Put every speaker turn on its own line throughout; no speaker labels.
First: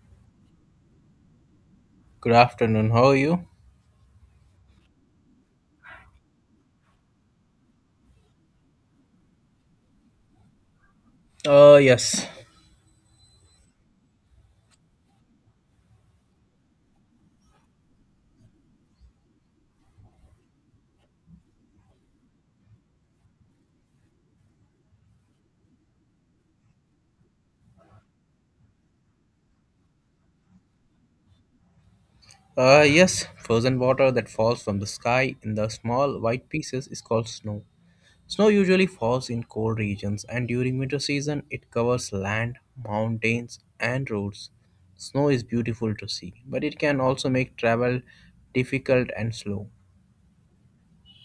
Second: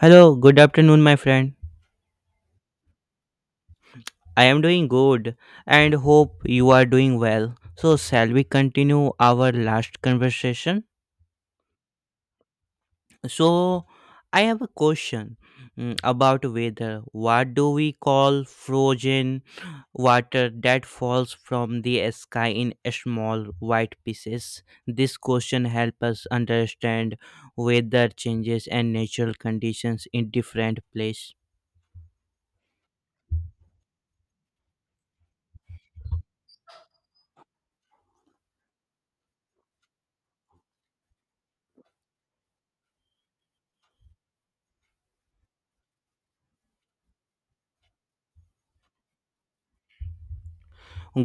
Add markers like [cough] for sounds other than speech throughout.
Hello, good afternoon, my friend.
Good afternoon. How are you?
I am doing good and hope you are doing well. So, shall we continue our last conversation?
Yes.
So, I have a question about weather. What do we call frozen water that falls from the sky in small white pieces? This question helps us understand weather changes and natural conditions in different places.
Yes, frozen water that falls from the sky in the small white pieces is called snow. Snow usually falls in cold regions, and during winter season, it covers land, mountains, and roads. Snow is beautiful to see, but it can also make travel difficult and slow.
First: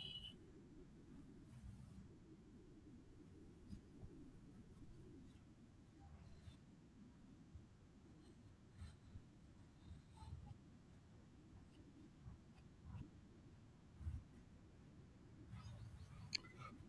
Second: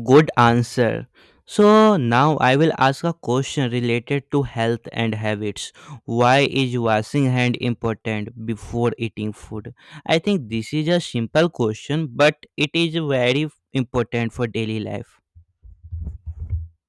Good answer. So now I will ask a question related to health and habits. Why is washing hand important before eating food? I think this is a simple question, but it is very important for daily life.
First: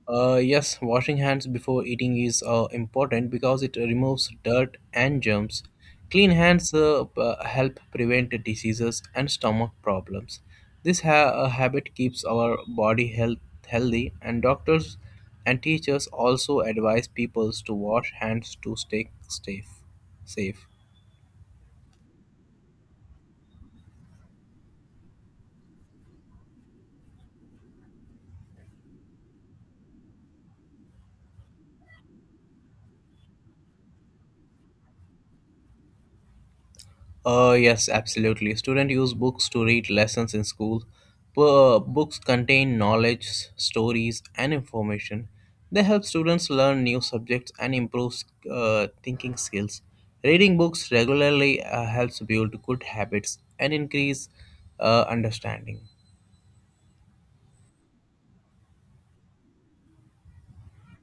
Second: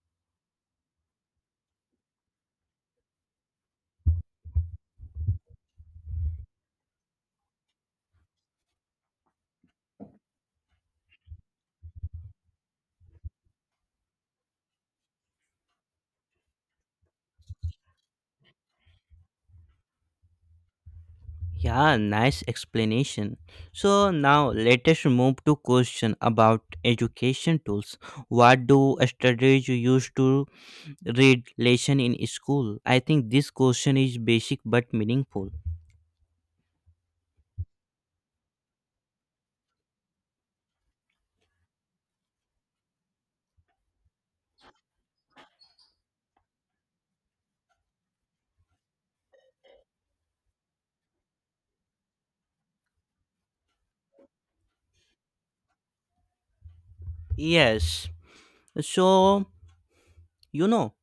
Yes, washing hands before eating is important because it removes dirt and germs. Clean hands help prevent diseases and stomach problems. This habit keeps our body healthy, and doctors and teachers also advise people to wash hands to stay safe. Safe.
Yeah, nice explanation. So now let us move to question about education tools. What do studies use to read lesson in school? I think this question is basic but meaningful.
Yes, absolutely. Students use books to read lessons in school. Books contain knowledge, stories, and information. They help students learn new subjects and improve thinking skills. Reading books regularly helps build good habits and increase understanding.
Yes. So, you know,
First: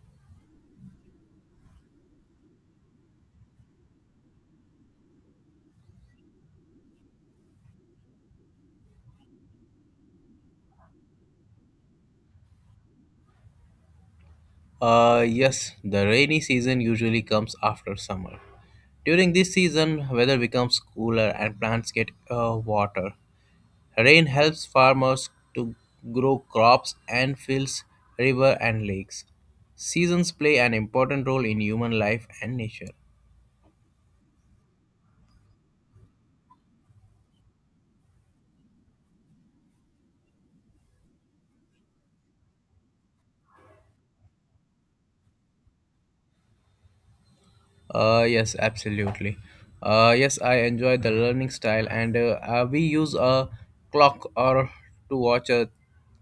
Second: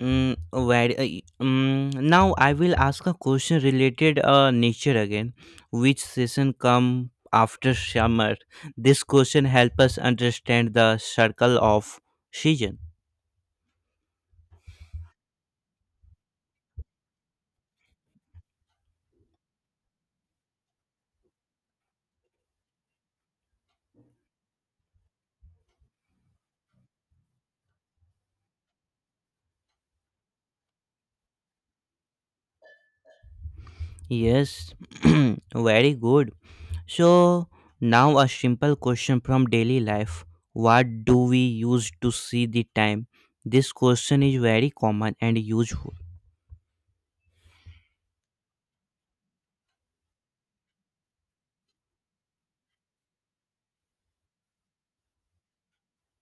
Now I will ask a question related nature again. Which season come after summer? This question help us understand the circle of season.
Yes, the rainy season usually comes after summer. During this season, weather becomes cooler and plants get water. Rain helps farmers to grow crops and fills rivers and lakes. Seasons play an important role in human life and nature.
Yes, [clears throat] very good. So, now a simple question from daily life. What do we use to see the time? This question is very common and useful.
Yes, absolutely. Yes, I enjoy the learning style, and we use a clock or to watch a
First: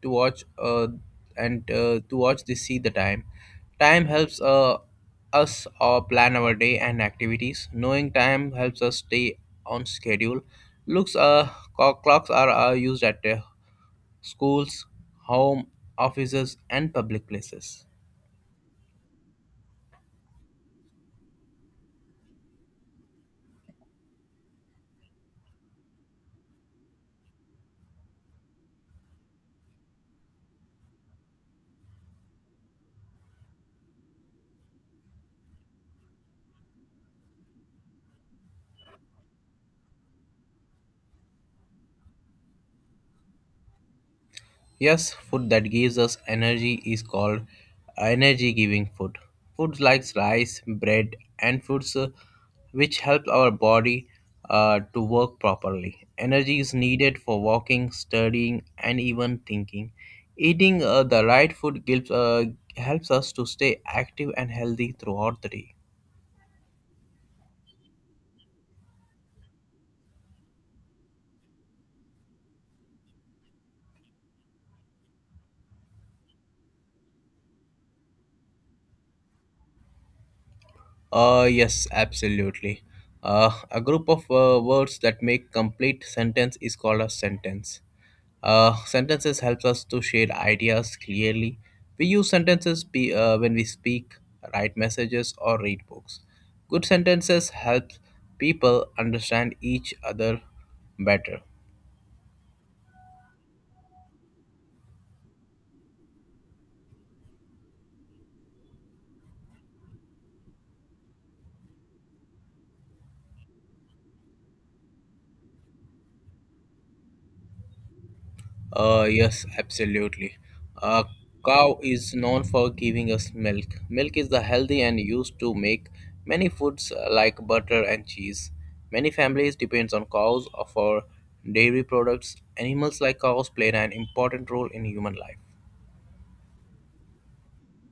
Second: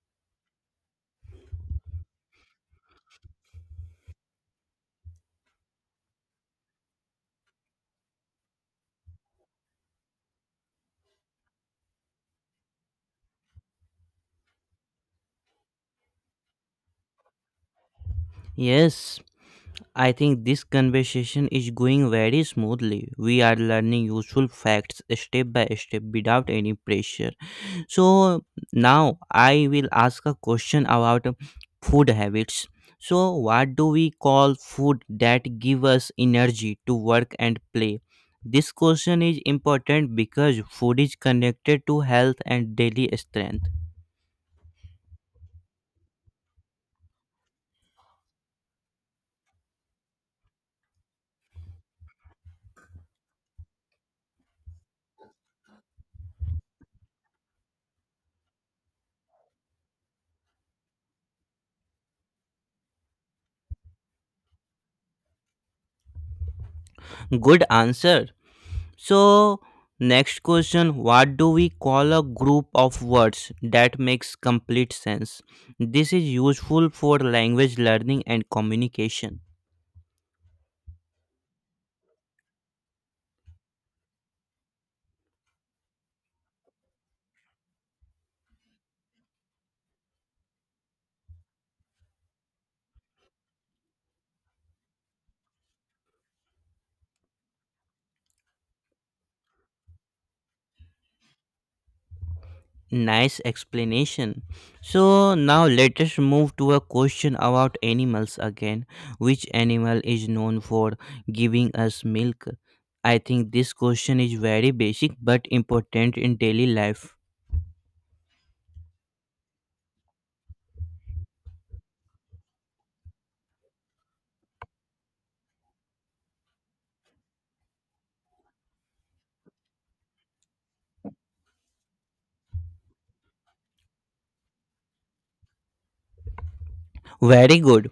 to watch and to watch the see the time. Time helps us plan our day and activities. Knowing time helps us stay on schedule. Looks uh, Clocks are used at schools, home, offices, and public places.
Yes, I think this conversation is going very smoothly. We are learning useful facts step by step without any pressure. So now I will ask a question about food habits. So what do we call food that give us energy to work and play? This question is important because food is connected to health and daily strength.
Yes, food that gives us energy is called energy giving food. Foods like rice, bread, and fruits which help our body to work properly. Energy is needed for walking, studying, and even thinking. Eating the right food helps us to stay active and healthy throughout the day.
Good answer. So, next question. What do we call a group of words that makes complete sense? This is useful for language learning and communication.
Yes, absolutely. A group of words that make complete sentence is called a sentence. Sentences helps us to share ideas clearly. We use sentences when we speak, write messages, or read books. Good sentences help people understand each other better.
Nice explanation. So, now let us move to a question about animals again. Which animal is known for giving us milk? I think this question is very basic but important in daily life.
Yes, absolutely. A cow is known for giving us milk. Milk is the healthy and used to make many foods like butter and cheese. Many families depends on cows for dairy products. Animals like cows play an important role in human life.
Very good.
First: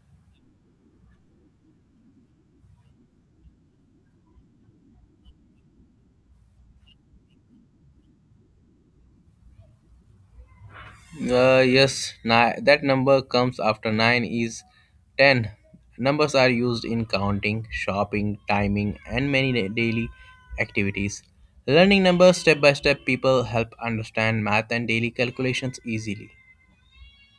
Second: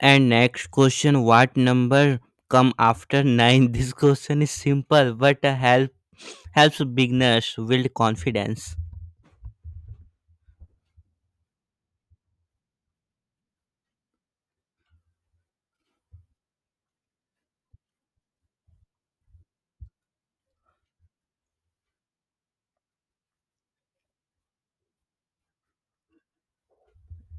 And next question, what number come after 9? [laughs] This question is simple but helps beginners build confidence.
Yes, that number comes after 9 is 10. Numbers are used in counting, shopping, timing, and many daily activities. Learning numbers step by step people help understand math and daily calculations easily.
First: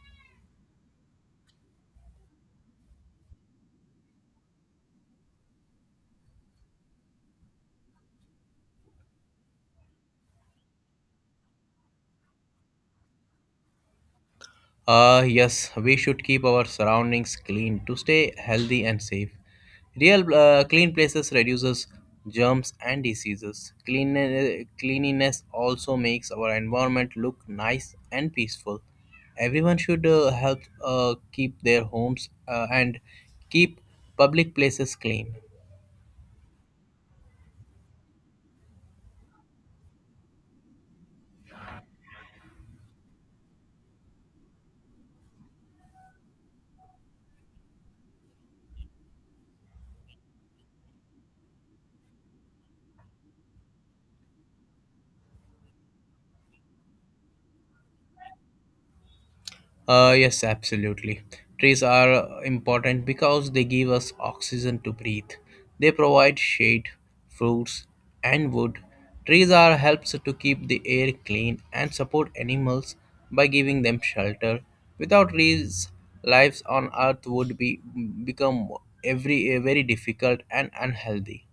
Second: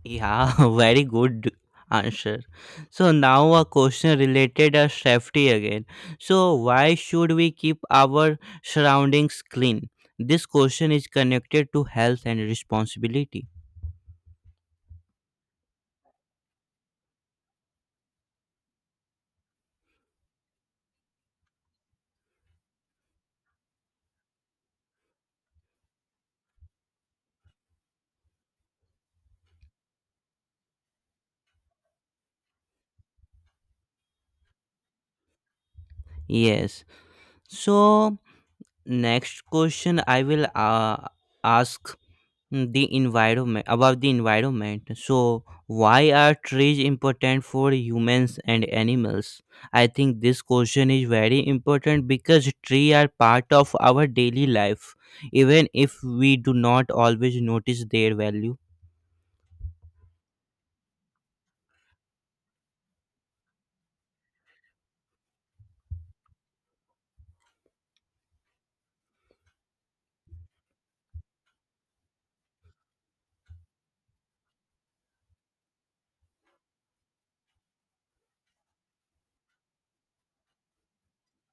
Yeah, [laughs] very good answer. So now a question related to safety again. So why should we keep our surroundings clean? This question is connected to health and responsibility.
Yes, we should keep our surroundings clean to stay healthy and safe. Real Clean places reduces germs and diseases. Cleanliness also makes our environment look nice and peaceful. Everyone should help keep their homes and keep public places clean.
Yes. So next question, I will ask the environment about the environment. So why are trees important for humans and animals? I think this question is very important because trees are part of our daily life even if we do not always notice their value.
Yes, absolutely. Trees are important because they give us oxygen to breathe. They provide shade, fruits, and wood. Trees are helps to keep the air clean and support animals by giving them shelter. Without trees, lives on earth would be become every very difficult and unhealthy.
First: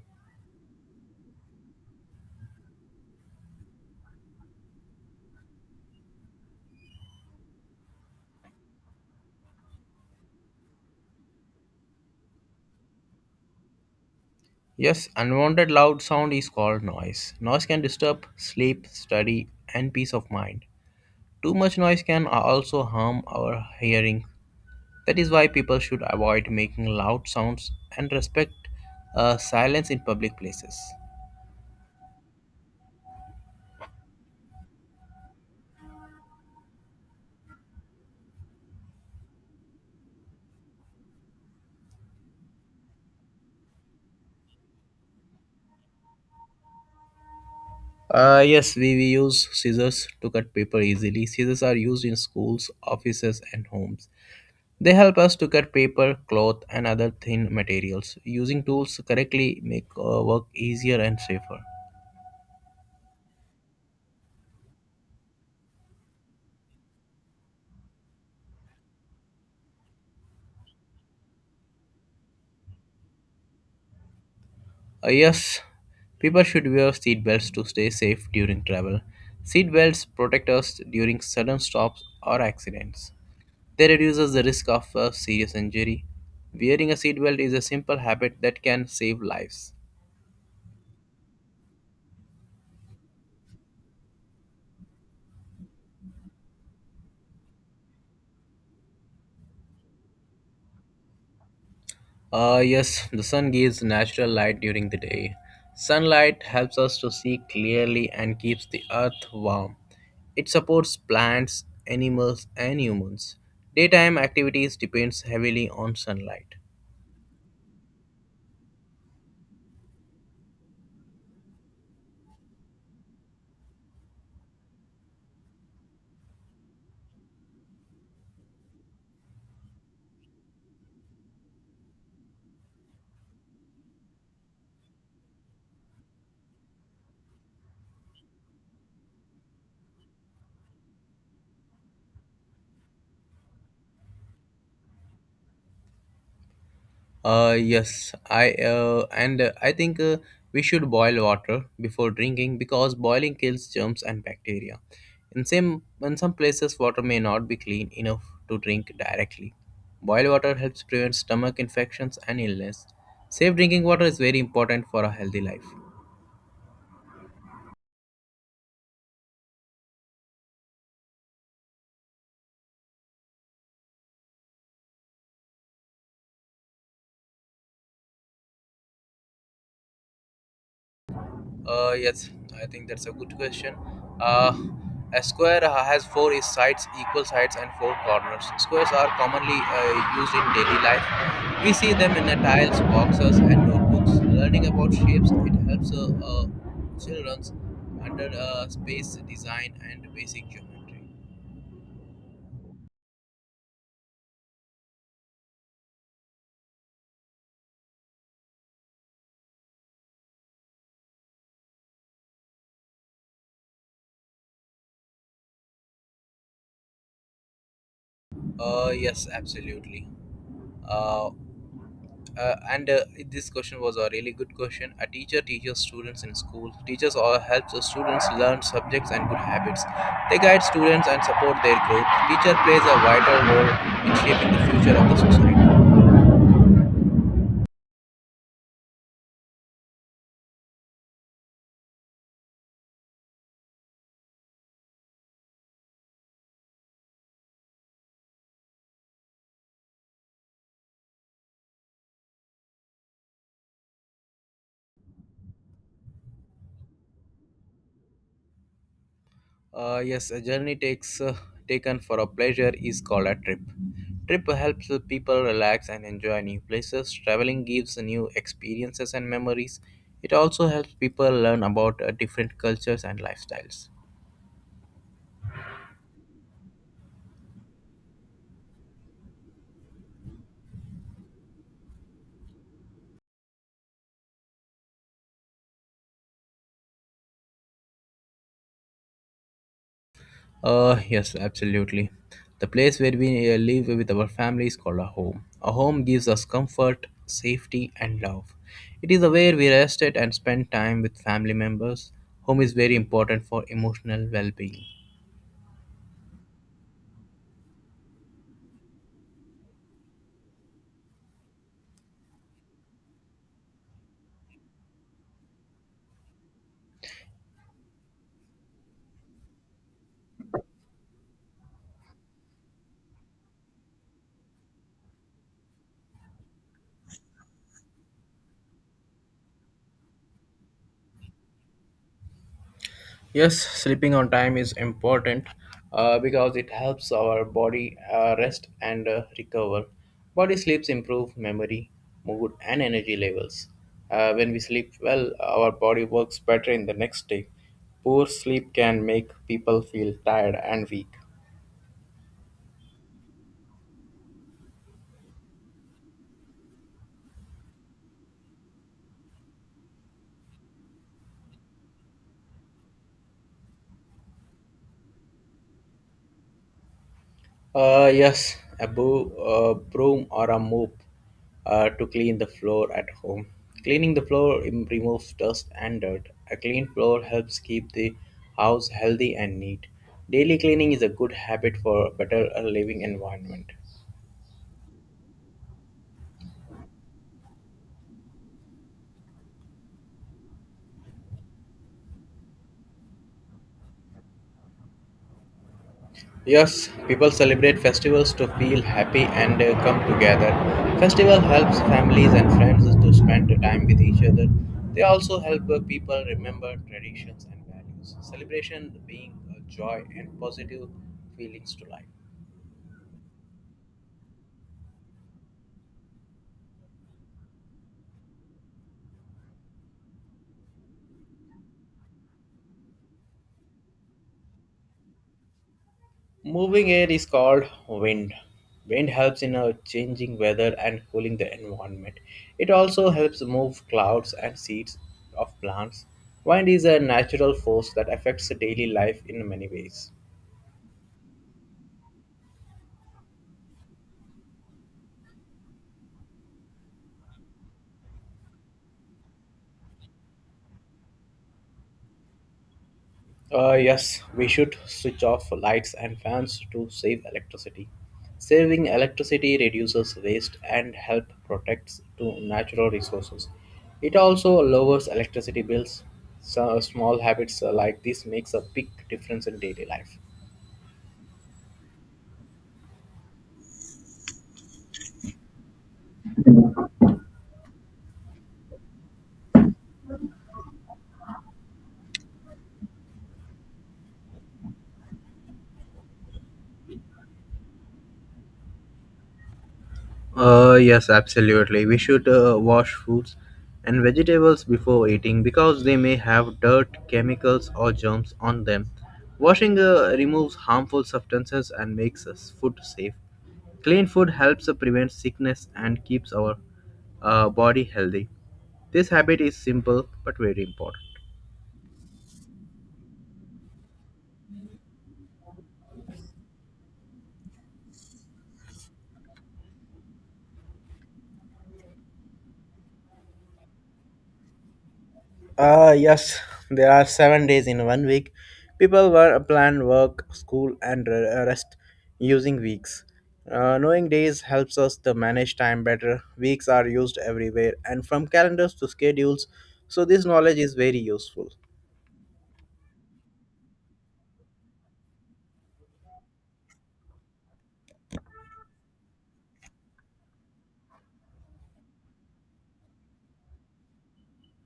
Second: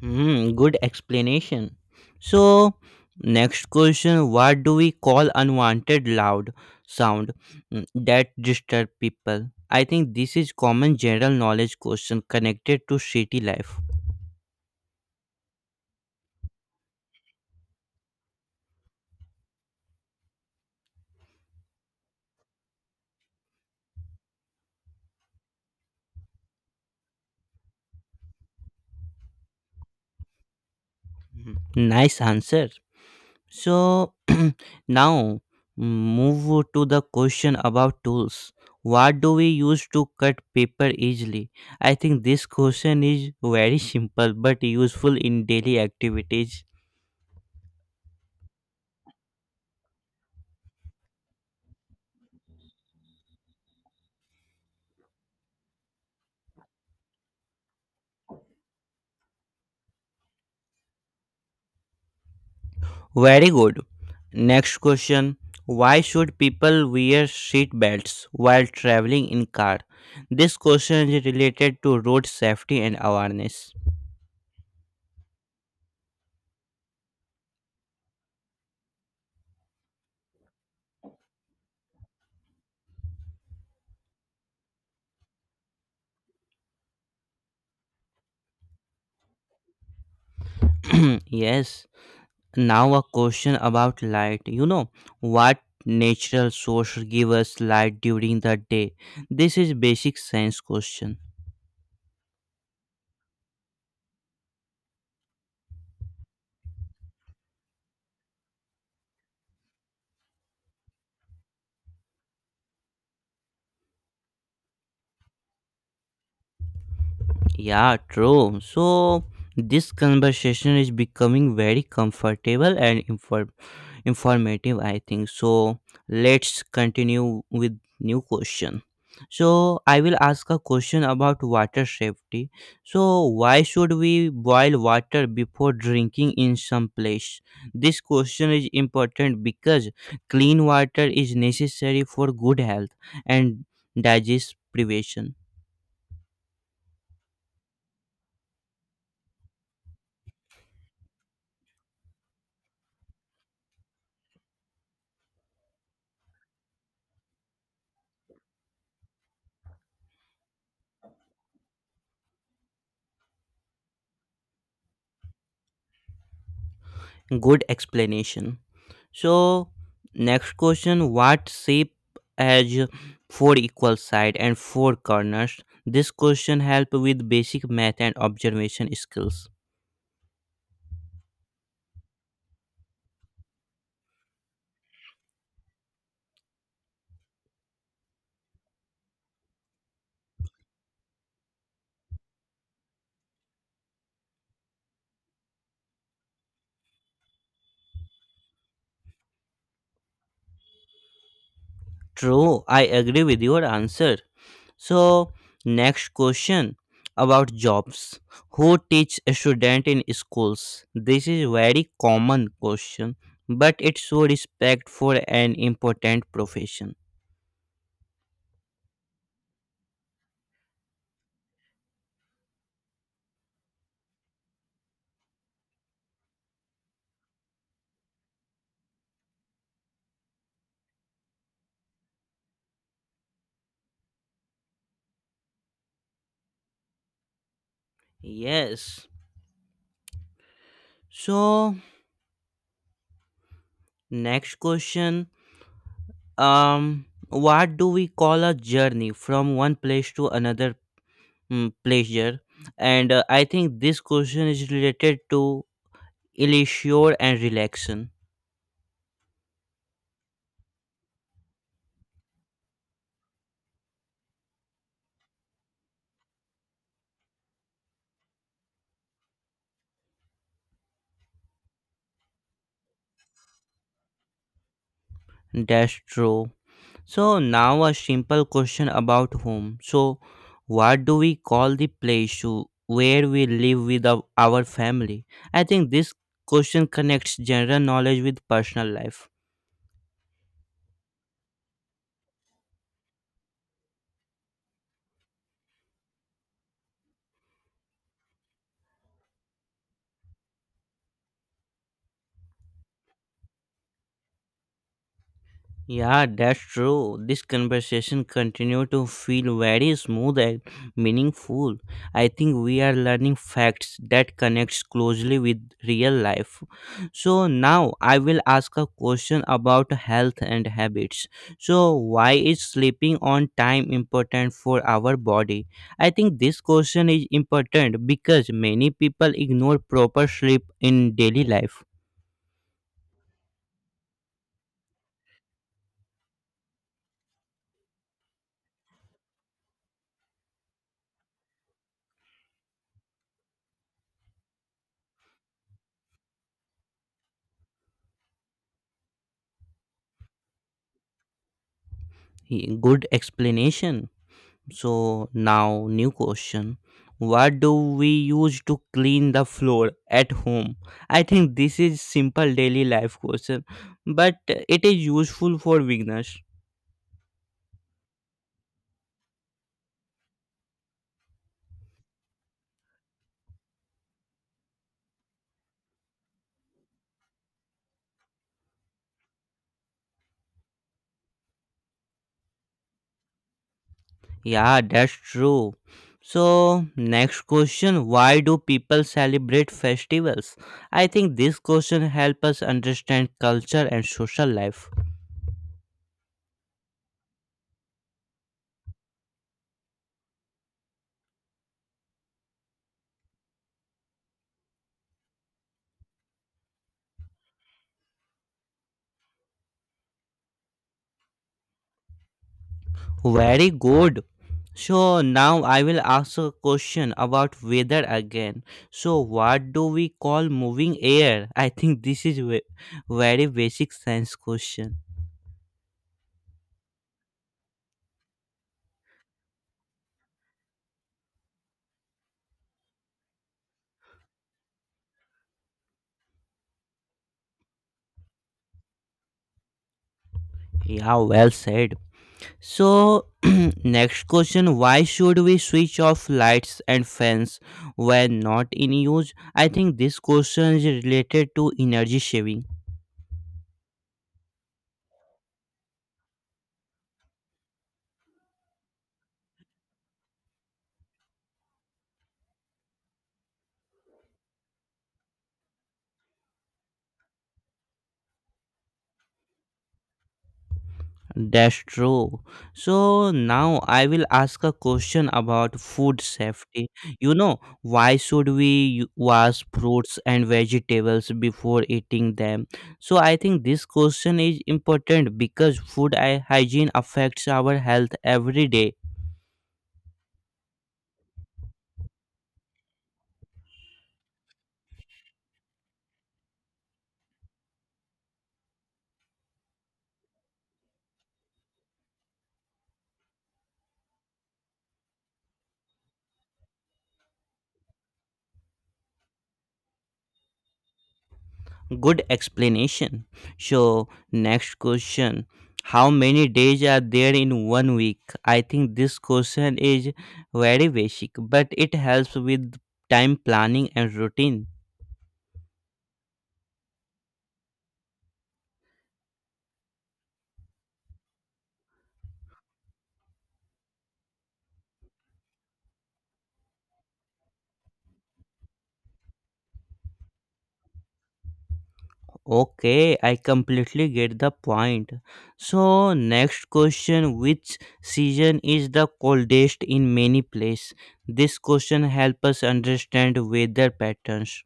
Hmm, good explanation. So, next question. What do we call unwanted loud sound that disturb people? I think this is common general knowledge question connected to city life.
Yes, unwanted loud sound is called noise. Noise can disturb sleep, study, and peace of mind. Too much noise can also harm our hearing. That is why people should avoid making loud sounds and respect silence in public places.
Mhm. Nice answer. So, [clears throat] now move to the question about tools. What do we use to cut paper easily? I think this question is very simple but useful in daily activities.
Yes, we use scissors to cut paper easily. Scissors are used in schools, offices, and homes. They help us to cut paper, cloth, and other thin materials. Using tools correctly make work easier and safer.
Very good. Next question. Why should people wear seat belts while traveling in car? This question is related to road safety and awareness.
Yes, people should wear seat belts to stay safe during travel. Seat belts protect us during sudden stops or accidents. They reduces the risk of a serious injury. Wearing a seatbelt is a simple habit that can save lives.
[clears throat] yes. Now a question about light. You know what natural source give us light during the day? This is basic science question.
Yes, the sun gives natural light during the day. Sunlight helps us to see clearly and keeps the earth warm. It supports plants, animals, and humans. Daytime activities depends heavily on sunlight.
Yeah, true. So this conversation is becoming very comfortable and informative, I think. So let's continue with new question. So I will ask a question about water safety. So why should we boil water before drinking in some place? This question is important because clean water is necessary for good health and digest privation.
Yes, I think we should boil water before drinking because boiling kills germs and bacteria. In some places, water may not be clean enough to drink directly. Boiled water helps prevent stomach infections and illness. Safe drinking water is very important for a healthy life.
Good explanation. So, next question. What shape has four equal sides and four corners? This question help with basic math and observation skills.
Yes, I think that's a good question. Uh, a square has four sides, equal sides, and four corners. Squares are commonly used in daily life. We see them in the tiles, boxes, and notebooks. Learning about shapes it helps children under space design and basic geometry.
True, I agree with your answer. So, next question about jobs. Who teach a student in schools? This is very common question, but it show respect for an important profession.
Yes, absolutely. Uh, and this question was a really good question. A teacher teaches students in school. Teachers all help the students learn subjects and good habits. They guide students and support their growth. Teacher plays a vital role in shaping the future of the society.
Yes. So, next question. What do we call a journey from one place to another pleasure? And I think this question is related to leisure and relaxation.
Yes, a journey takes taken for a pleasure is called a trip. Trip helps the people relax and enjoy new places. Traveling gives new experiences and memories. It also helps people learn about different cultures and lifestyles.
That's true. So now a simple question about home. So, what do we call the place to where we live with our family? I think this question connects general knowledge with personal life.
Yes, absolutely. The place where we live with our family is called a home. A home gives us comfort, safety, and love. It is where we rest it and spend time with family members. Home is very important for emotional well being.
Yeah, that's true. This conversation continued to feel very smooth and meaningful. I think we are learning facts that connects closely with real life. So now I will ask a question about health and habits. So why is sleeping on time important for our body? I think this question is important because many people ignore proper sleep in daily life.
Yes, sleeping on time is important because it helps our body rest and recover. Body sleeps improve memory, mood, and energy levels. When we sleep well, our body works better in the next day. Poor sleep can make people feel tired and weak.
Good explanation. So now new question. What do we use to clean the floor at home? I think this is simple daily life question, but it is useful for beginners.
Yes, a broom or a mop to clean the floor at home. Cleaning the floor removes dust and dirt. A clean floor helps keep the house healthy and neat. Daily cleaning is a good habit for a better living environment.
Yeah, that's true. So next question, why do people celebrate festivals? I think this question help us understand culture and social life.
Yes, people celebrate festivals to feel happy and come together. Festival helps families and friends to spend time with each other. They also help people remember traditions and values. Celebration being a joy and positive feelings to life.
Very good. So now I will ask a question about weather again. So what do we call moving air? I think this is very basic science question.
Moving air is called wind. Wind helps in changing weather and cooling the environment. It also helps move clouds and seeds of plants. Wind is a natural force that affects daily life in many ways.
Yeah, well said. So [clears throat] next question, why should we switch off lights and fans when not in use? I think this question is related to energy saving.
Yes, we should switch off lights and fans to save electricity. Saving electricity reduces waste and help protects to natural resources. It also lowers electricity bills. So small habits like this makes a big difference in daily life.
That's true. So now I will ask a question about food safety. You know, why should we wash fruits and vegetables before eating them? So I think this question is important because food hygiene affects our health every day.
Yes, absolutely. We should wash fruits and vegetables before eating because they may have dirt, chemicals, or germs on them. Washing removes harmful substances and makes us food safe. Clean food helps prevent sickness and keeps our body healthy. This habit is simple but very important.
Good explanation. So, next question. How many days are there in one week? I think this question is very basic, but it helps with time planning and routine.
Yes, there are 7 days in one week. People were planned work, school, and rest using weeks. Knowing days helps us to manage time better. Weeks are used everywhere and from calendars to schedules, so this knowledge is very useful.
Okay, I completely get the point. So, next question. Which season is the coldest in many places? This question helps us understand weather patterns.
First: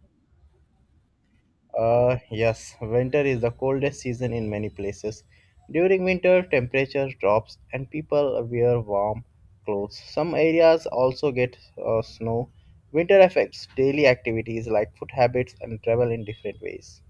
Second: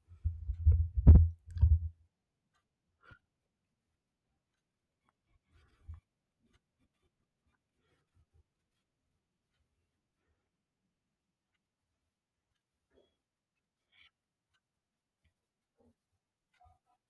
Yes, winter is the coldest season in many places. During winter, temperature drops and people wear warm clothes. Some areas also get snow. Winter affects daily activities like food habits and travel in different ways.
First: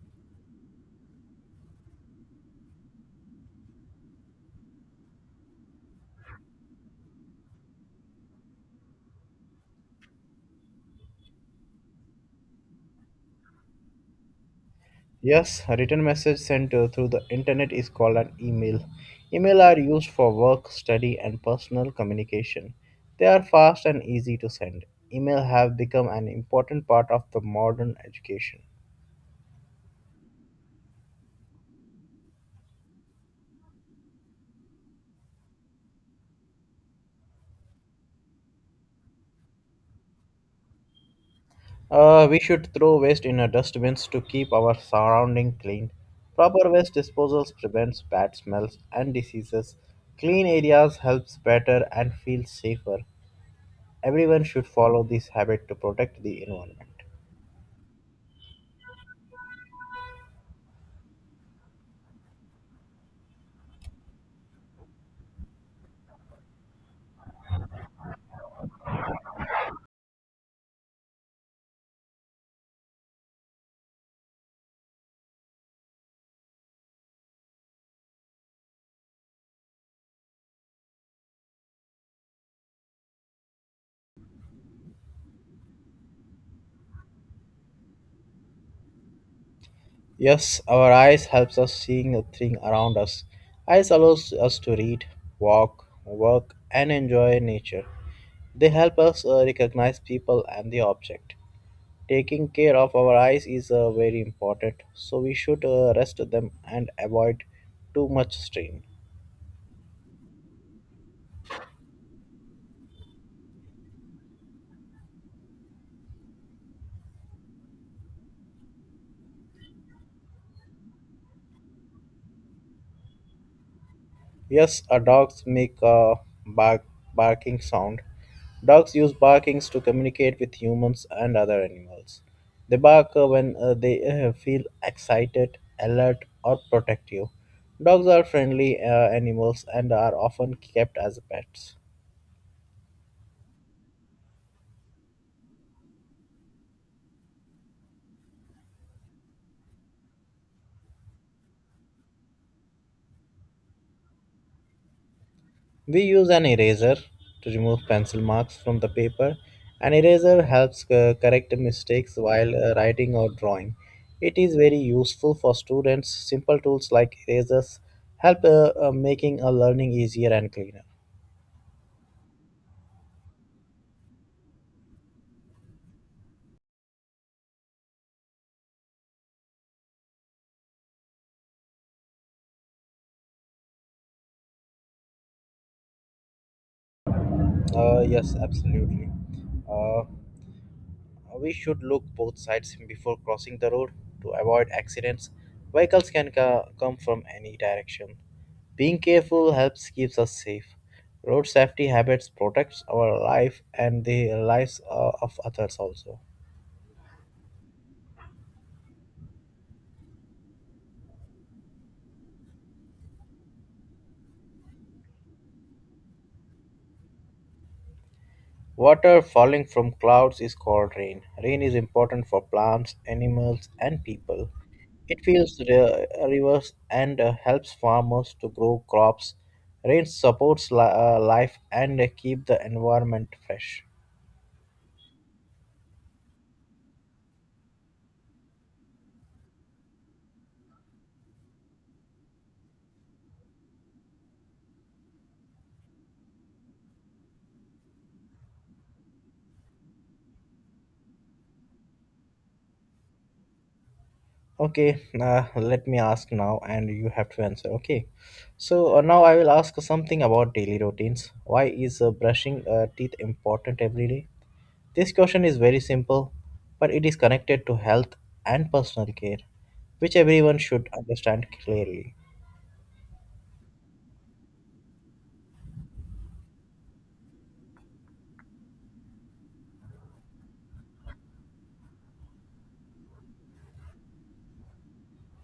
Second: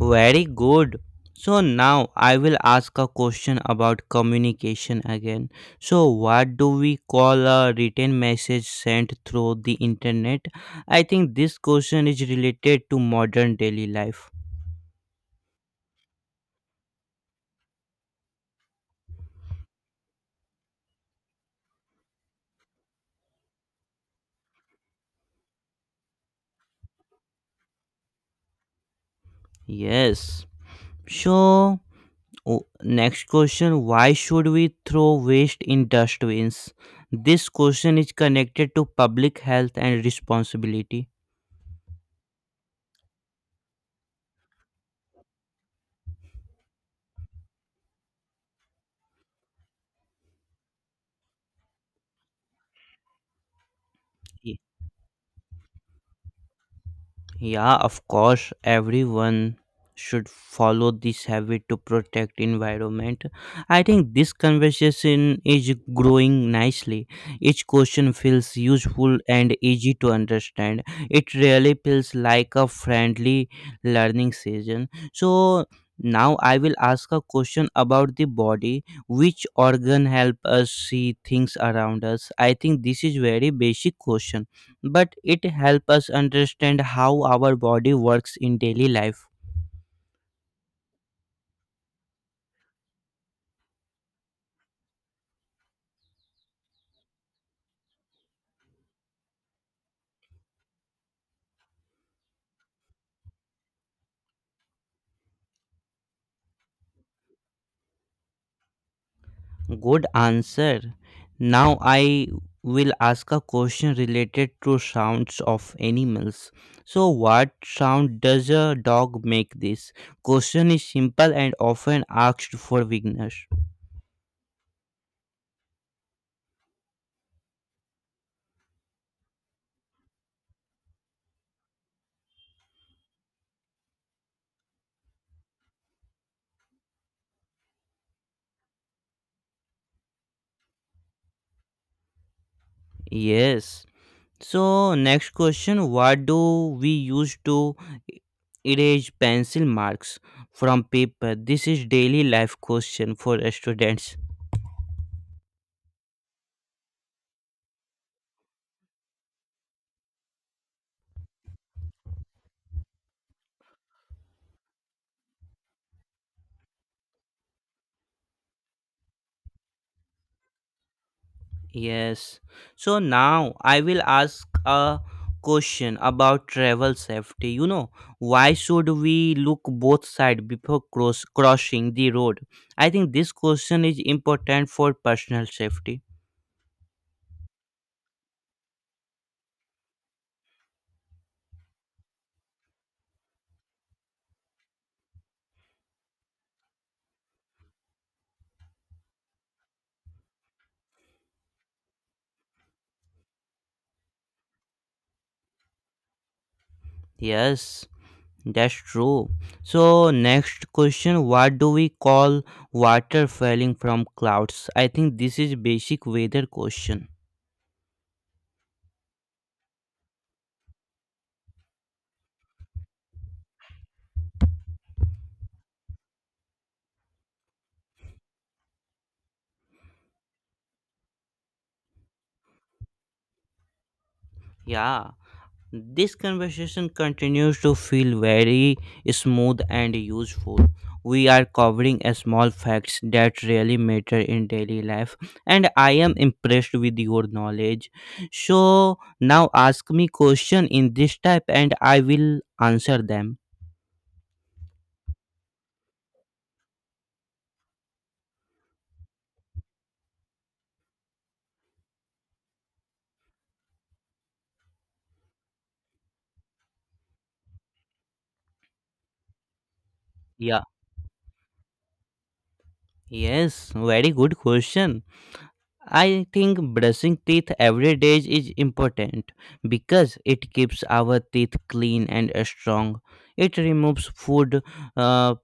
Very good. So now I will ask a question about communication again. So what do we call a written message sent through the internet? I think this question is related to modern daily life.
Yes, a written message sent through the internet is called an email. Email are used for work, study, and personal communication. They are fast and easy to send. Email have become an important part of the modern education.
Yes. So next question, why should we throw waste in dustbins? This question is connected to public health and responsibility.
We should throw waste in our dustbins to keep our surrounding clean. Proper waste disposals prevents bad smells and diseases. Clean areas helps better and feel safer. Everyone should follow this habit to protect the environment.
Yeah, of course, everyone should follow this habit to protect environment. I think this conversation is growing nicely. Each question feels useful and easy to understand. It really feels like a friendly learning session. So now I will ask a question about the body. Which organ help us see things around us? I think this is very basic question but it helps us understand how our body works in daily life.
Yes, our eyes helps us seeing the thing around us. Eyes allows us to read, walk, work and enjoy nature. They help us recognize people and the object. Taking care of our eyes is very important, so we should rest them and avoid too much strain.
Good answer. Now I will ask a question related to sounds of animals. So what sound does a dog make this? Question is simple and often asked for beginners.
Yes, dogs make a bark barking sound. Dogs use barkings to communicate with humans and other animals. They bark when they feel excited, alert, or protective. Dogs are friendly animals and are often kept as pets.
Yes. So next question, what do we use to erase pencil marks from paper? This is daily life question for students.
We use an eraser to remove pencil marks from the paper. An eraser helps correct mistakes while writing or drawing. It is very useful for students. Simple tools like erasers help making a learning easier and cleaner.
Yes. So now I will ask a question about travel safety. You know, why should we look both sides before crossing the road? I think this question is important for personal safety.
Yes, absolutely. Uh, we should look both sides before crossing the road to avoid accidents. Vehicles can come from any direction. Being careful helps keeps us safe. Road safety habits protects our life and the lives of others also.
Yes, that's true. So next question, what do we call water falling from clouds? I think this is basic weather question.
Water falling from clouds is called rain. Rain is important for plants, animals and people. It fills the rivers and helps farmers to grow crops. Rain supports life and keep the environment fresh.
Yeah. This conversation continues to feel very smooth and useful. We are covering a small facts that really matter in daily life, and I am impressed with your knowledge. So now ask me question in this type, and I will answer them.
Okay, let me ask now, and you have to answer. Okay, so now I will ask something about daily routines. Why is brushing teeth important every day? This question is very simple, but it is connected to health and personal care, which everyone
Yeah.
should understand clearly.
Yes. Very good question. I think brushing teeth every day is important because it keeps our teeth clean and strong. It removes food uh,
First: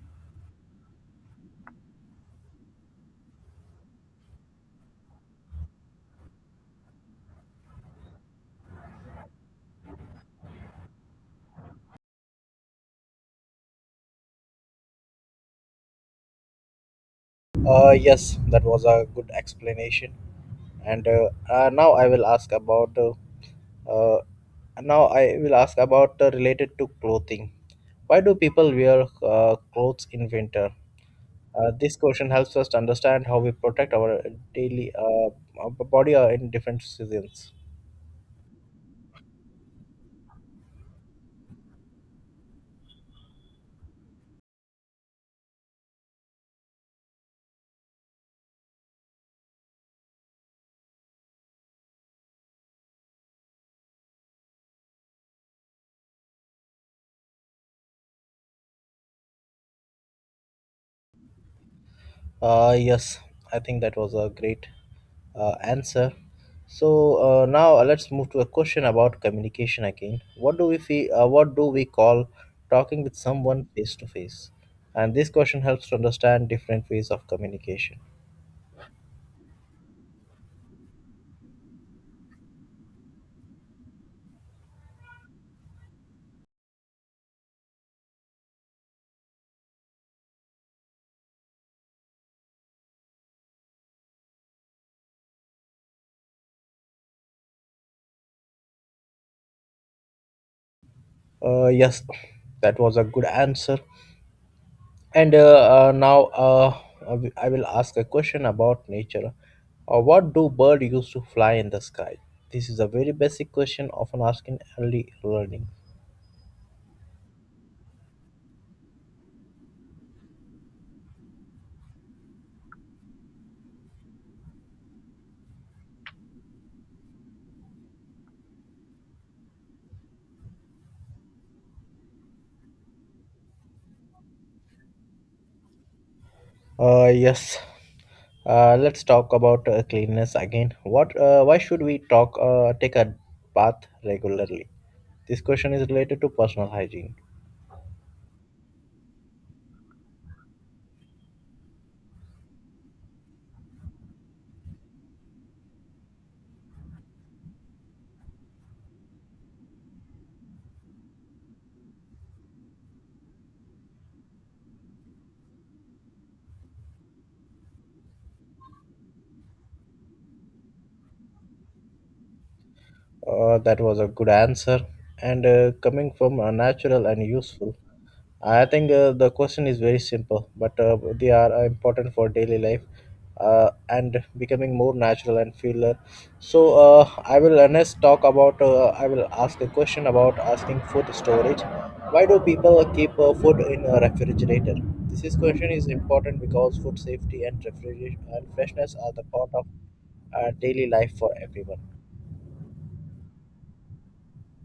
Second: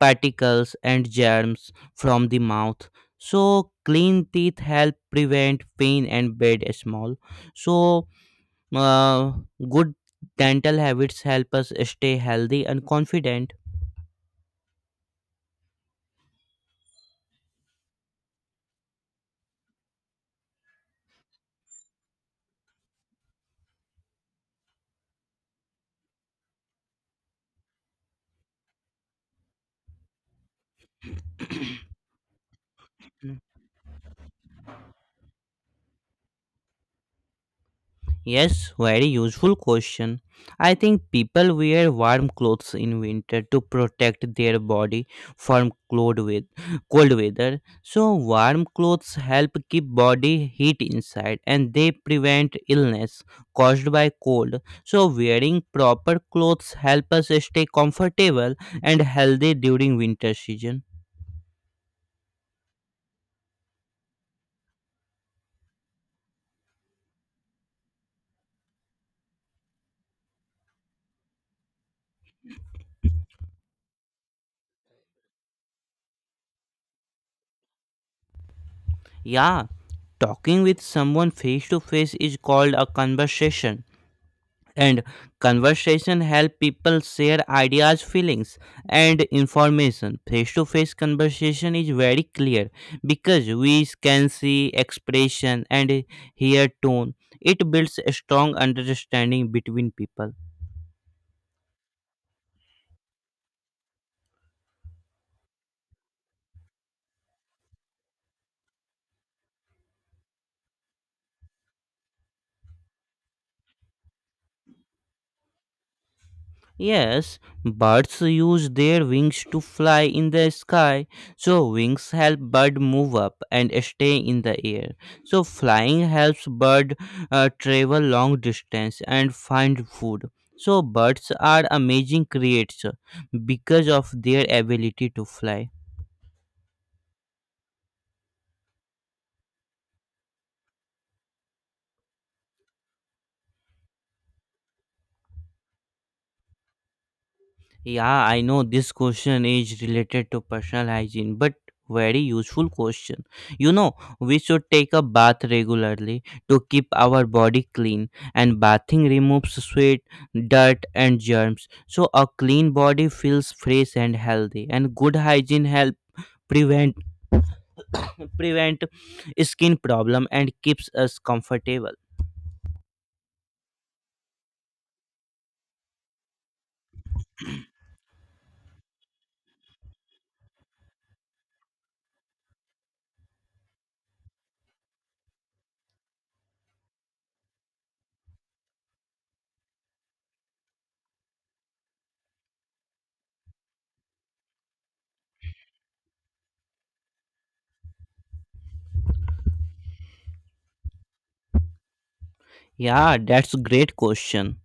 particles and germs from the mouth. So clean teeth help prevent pain and bad smell. So uh, good dental habits help us stay healthy and confident.
Yes, that was a good explanation. And now I will ask about uh, related to clothing. Why do people wear clothes in winter? This question helps us to understand how we protect our daily our body in different seasons.
Yes, very useful question. I think people wear warm clothes in winter to protect their body from cold weather. So warm clothes help keep body heat inside and they prevent illness caused by cold. So wearing proper clothes help us stay comfortable and healthy during winter season.
Yes, I think that was a great answer. So now let's move to a question about communication again. What do we call talking with someone face to face? And this question helps to understand different ways of communication.
Yeah, talking with someone face to face is called a conversation, and conversation help people share ideas, feelings, and information. Face to face conversation is very clear because we can see expression and hear tone. It builds a strong understanding between people.
Yes, that was a good answer. And now I will ask a question about nature. What do birds use to fly in the sky? This is a very basic question often asked in early learning.
Yes, birds use their wings to fly in the sky. So wings help bird move up and stay in the air. So flying helps bird travel long distance and find food. So birds are amazing creatures because of their ability to fly.
Yes. Let's talk about cleanliness again. What? Why should we talk? Take a bath regularly. This question is related to personal hygiene.
Yeah, I know this question is related to personal hygiene, but very useful question. You know, we should take a bath regularly to keep our body clean, and bathing removes sweat, dirt, and germs. So, a clean body feels fresh and healthy, and good hygiene help prevent [coughs] prevent skin problem and keeps us comfortable.
That was a good answer and coming from a natural and useful. I think the question is very simple, but they are important for daily life and becoming more natural and feel. So I will next talk about. I will ask a question about asking food storage. Why do people keep food in a refrigerator? This is question is important because food safety and refrigeration and freshness are the part of daily life for everyone.
Yeah, that's a great question.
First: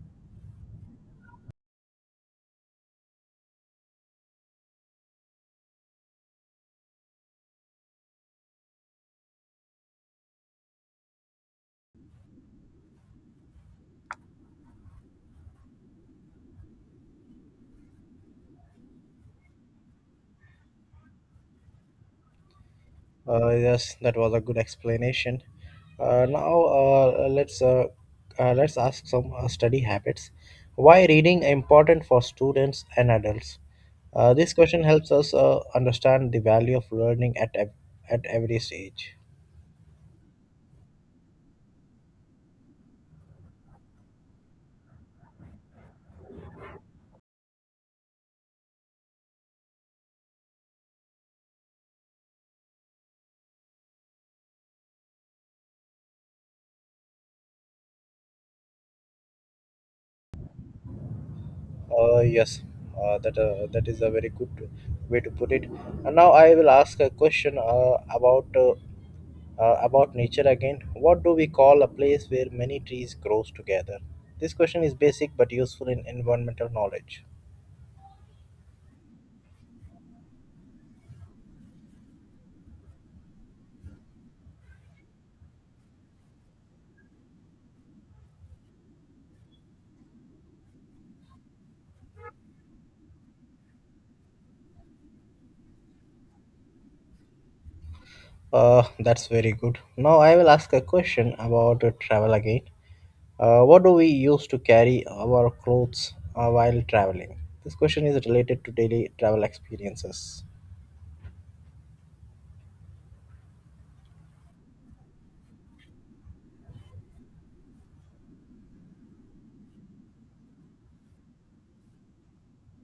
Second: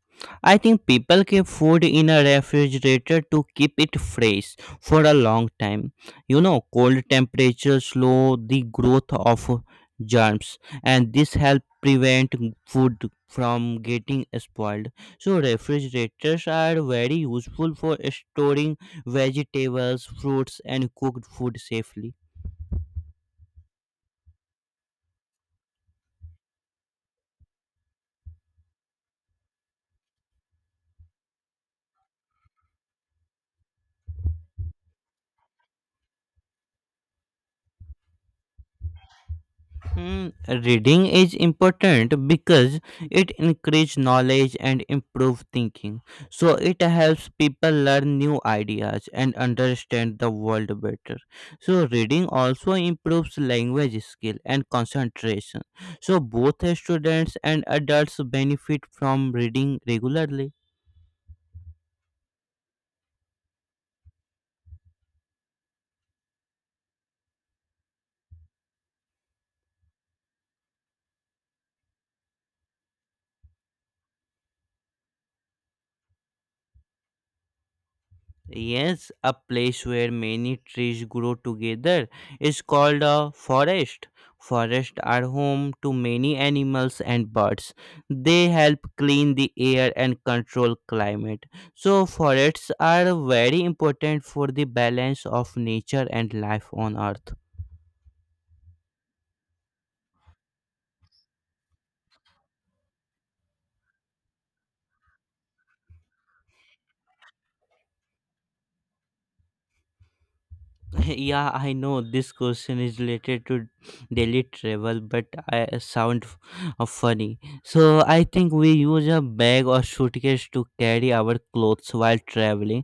I think people keep food in a refrigerator to keep it fresh for a long time. You know, cold temperatures slow the growth of germs, and this help prevent food from getting spoiled. So, refrigerators are very useful for storing vegetables, fruits, and cooked food safely.
Yes, that was a good explanation. Now let's ask some study habits. Why reading important for students and adults? This question helps us understand the value of learning at at every stage.
Hmm, reading is important because it increases knowledge and improves thinking. So it helps people learn new ideas and understand the world better. So reading also improves language skill and concentration. So both students and adults benefit from reading regularly.
Yes, that is a very good way to put it. And now I will ask a question about nature again. What do we call a place where many trees grows together? This question is basic but useful in environmental knowledge.
Yes, a place where many trees grow together is called a forest. Forests are home to many animals and birds. They help clean the air and control climate. So, forests are very important for the balance of nature and life on earth.
That's very good. Now I will ask a question about travel again. What do we use to carry our clothes while traveling? This question is related to daily travel experiences.
[laughs] Yeah, I know this question is related to daily travel, but I sound funny. So I think we use a bag or suitcase to carry our clothes while traveling.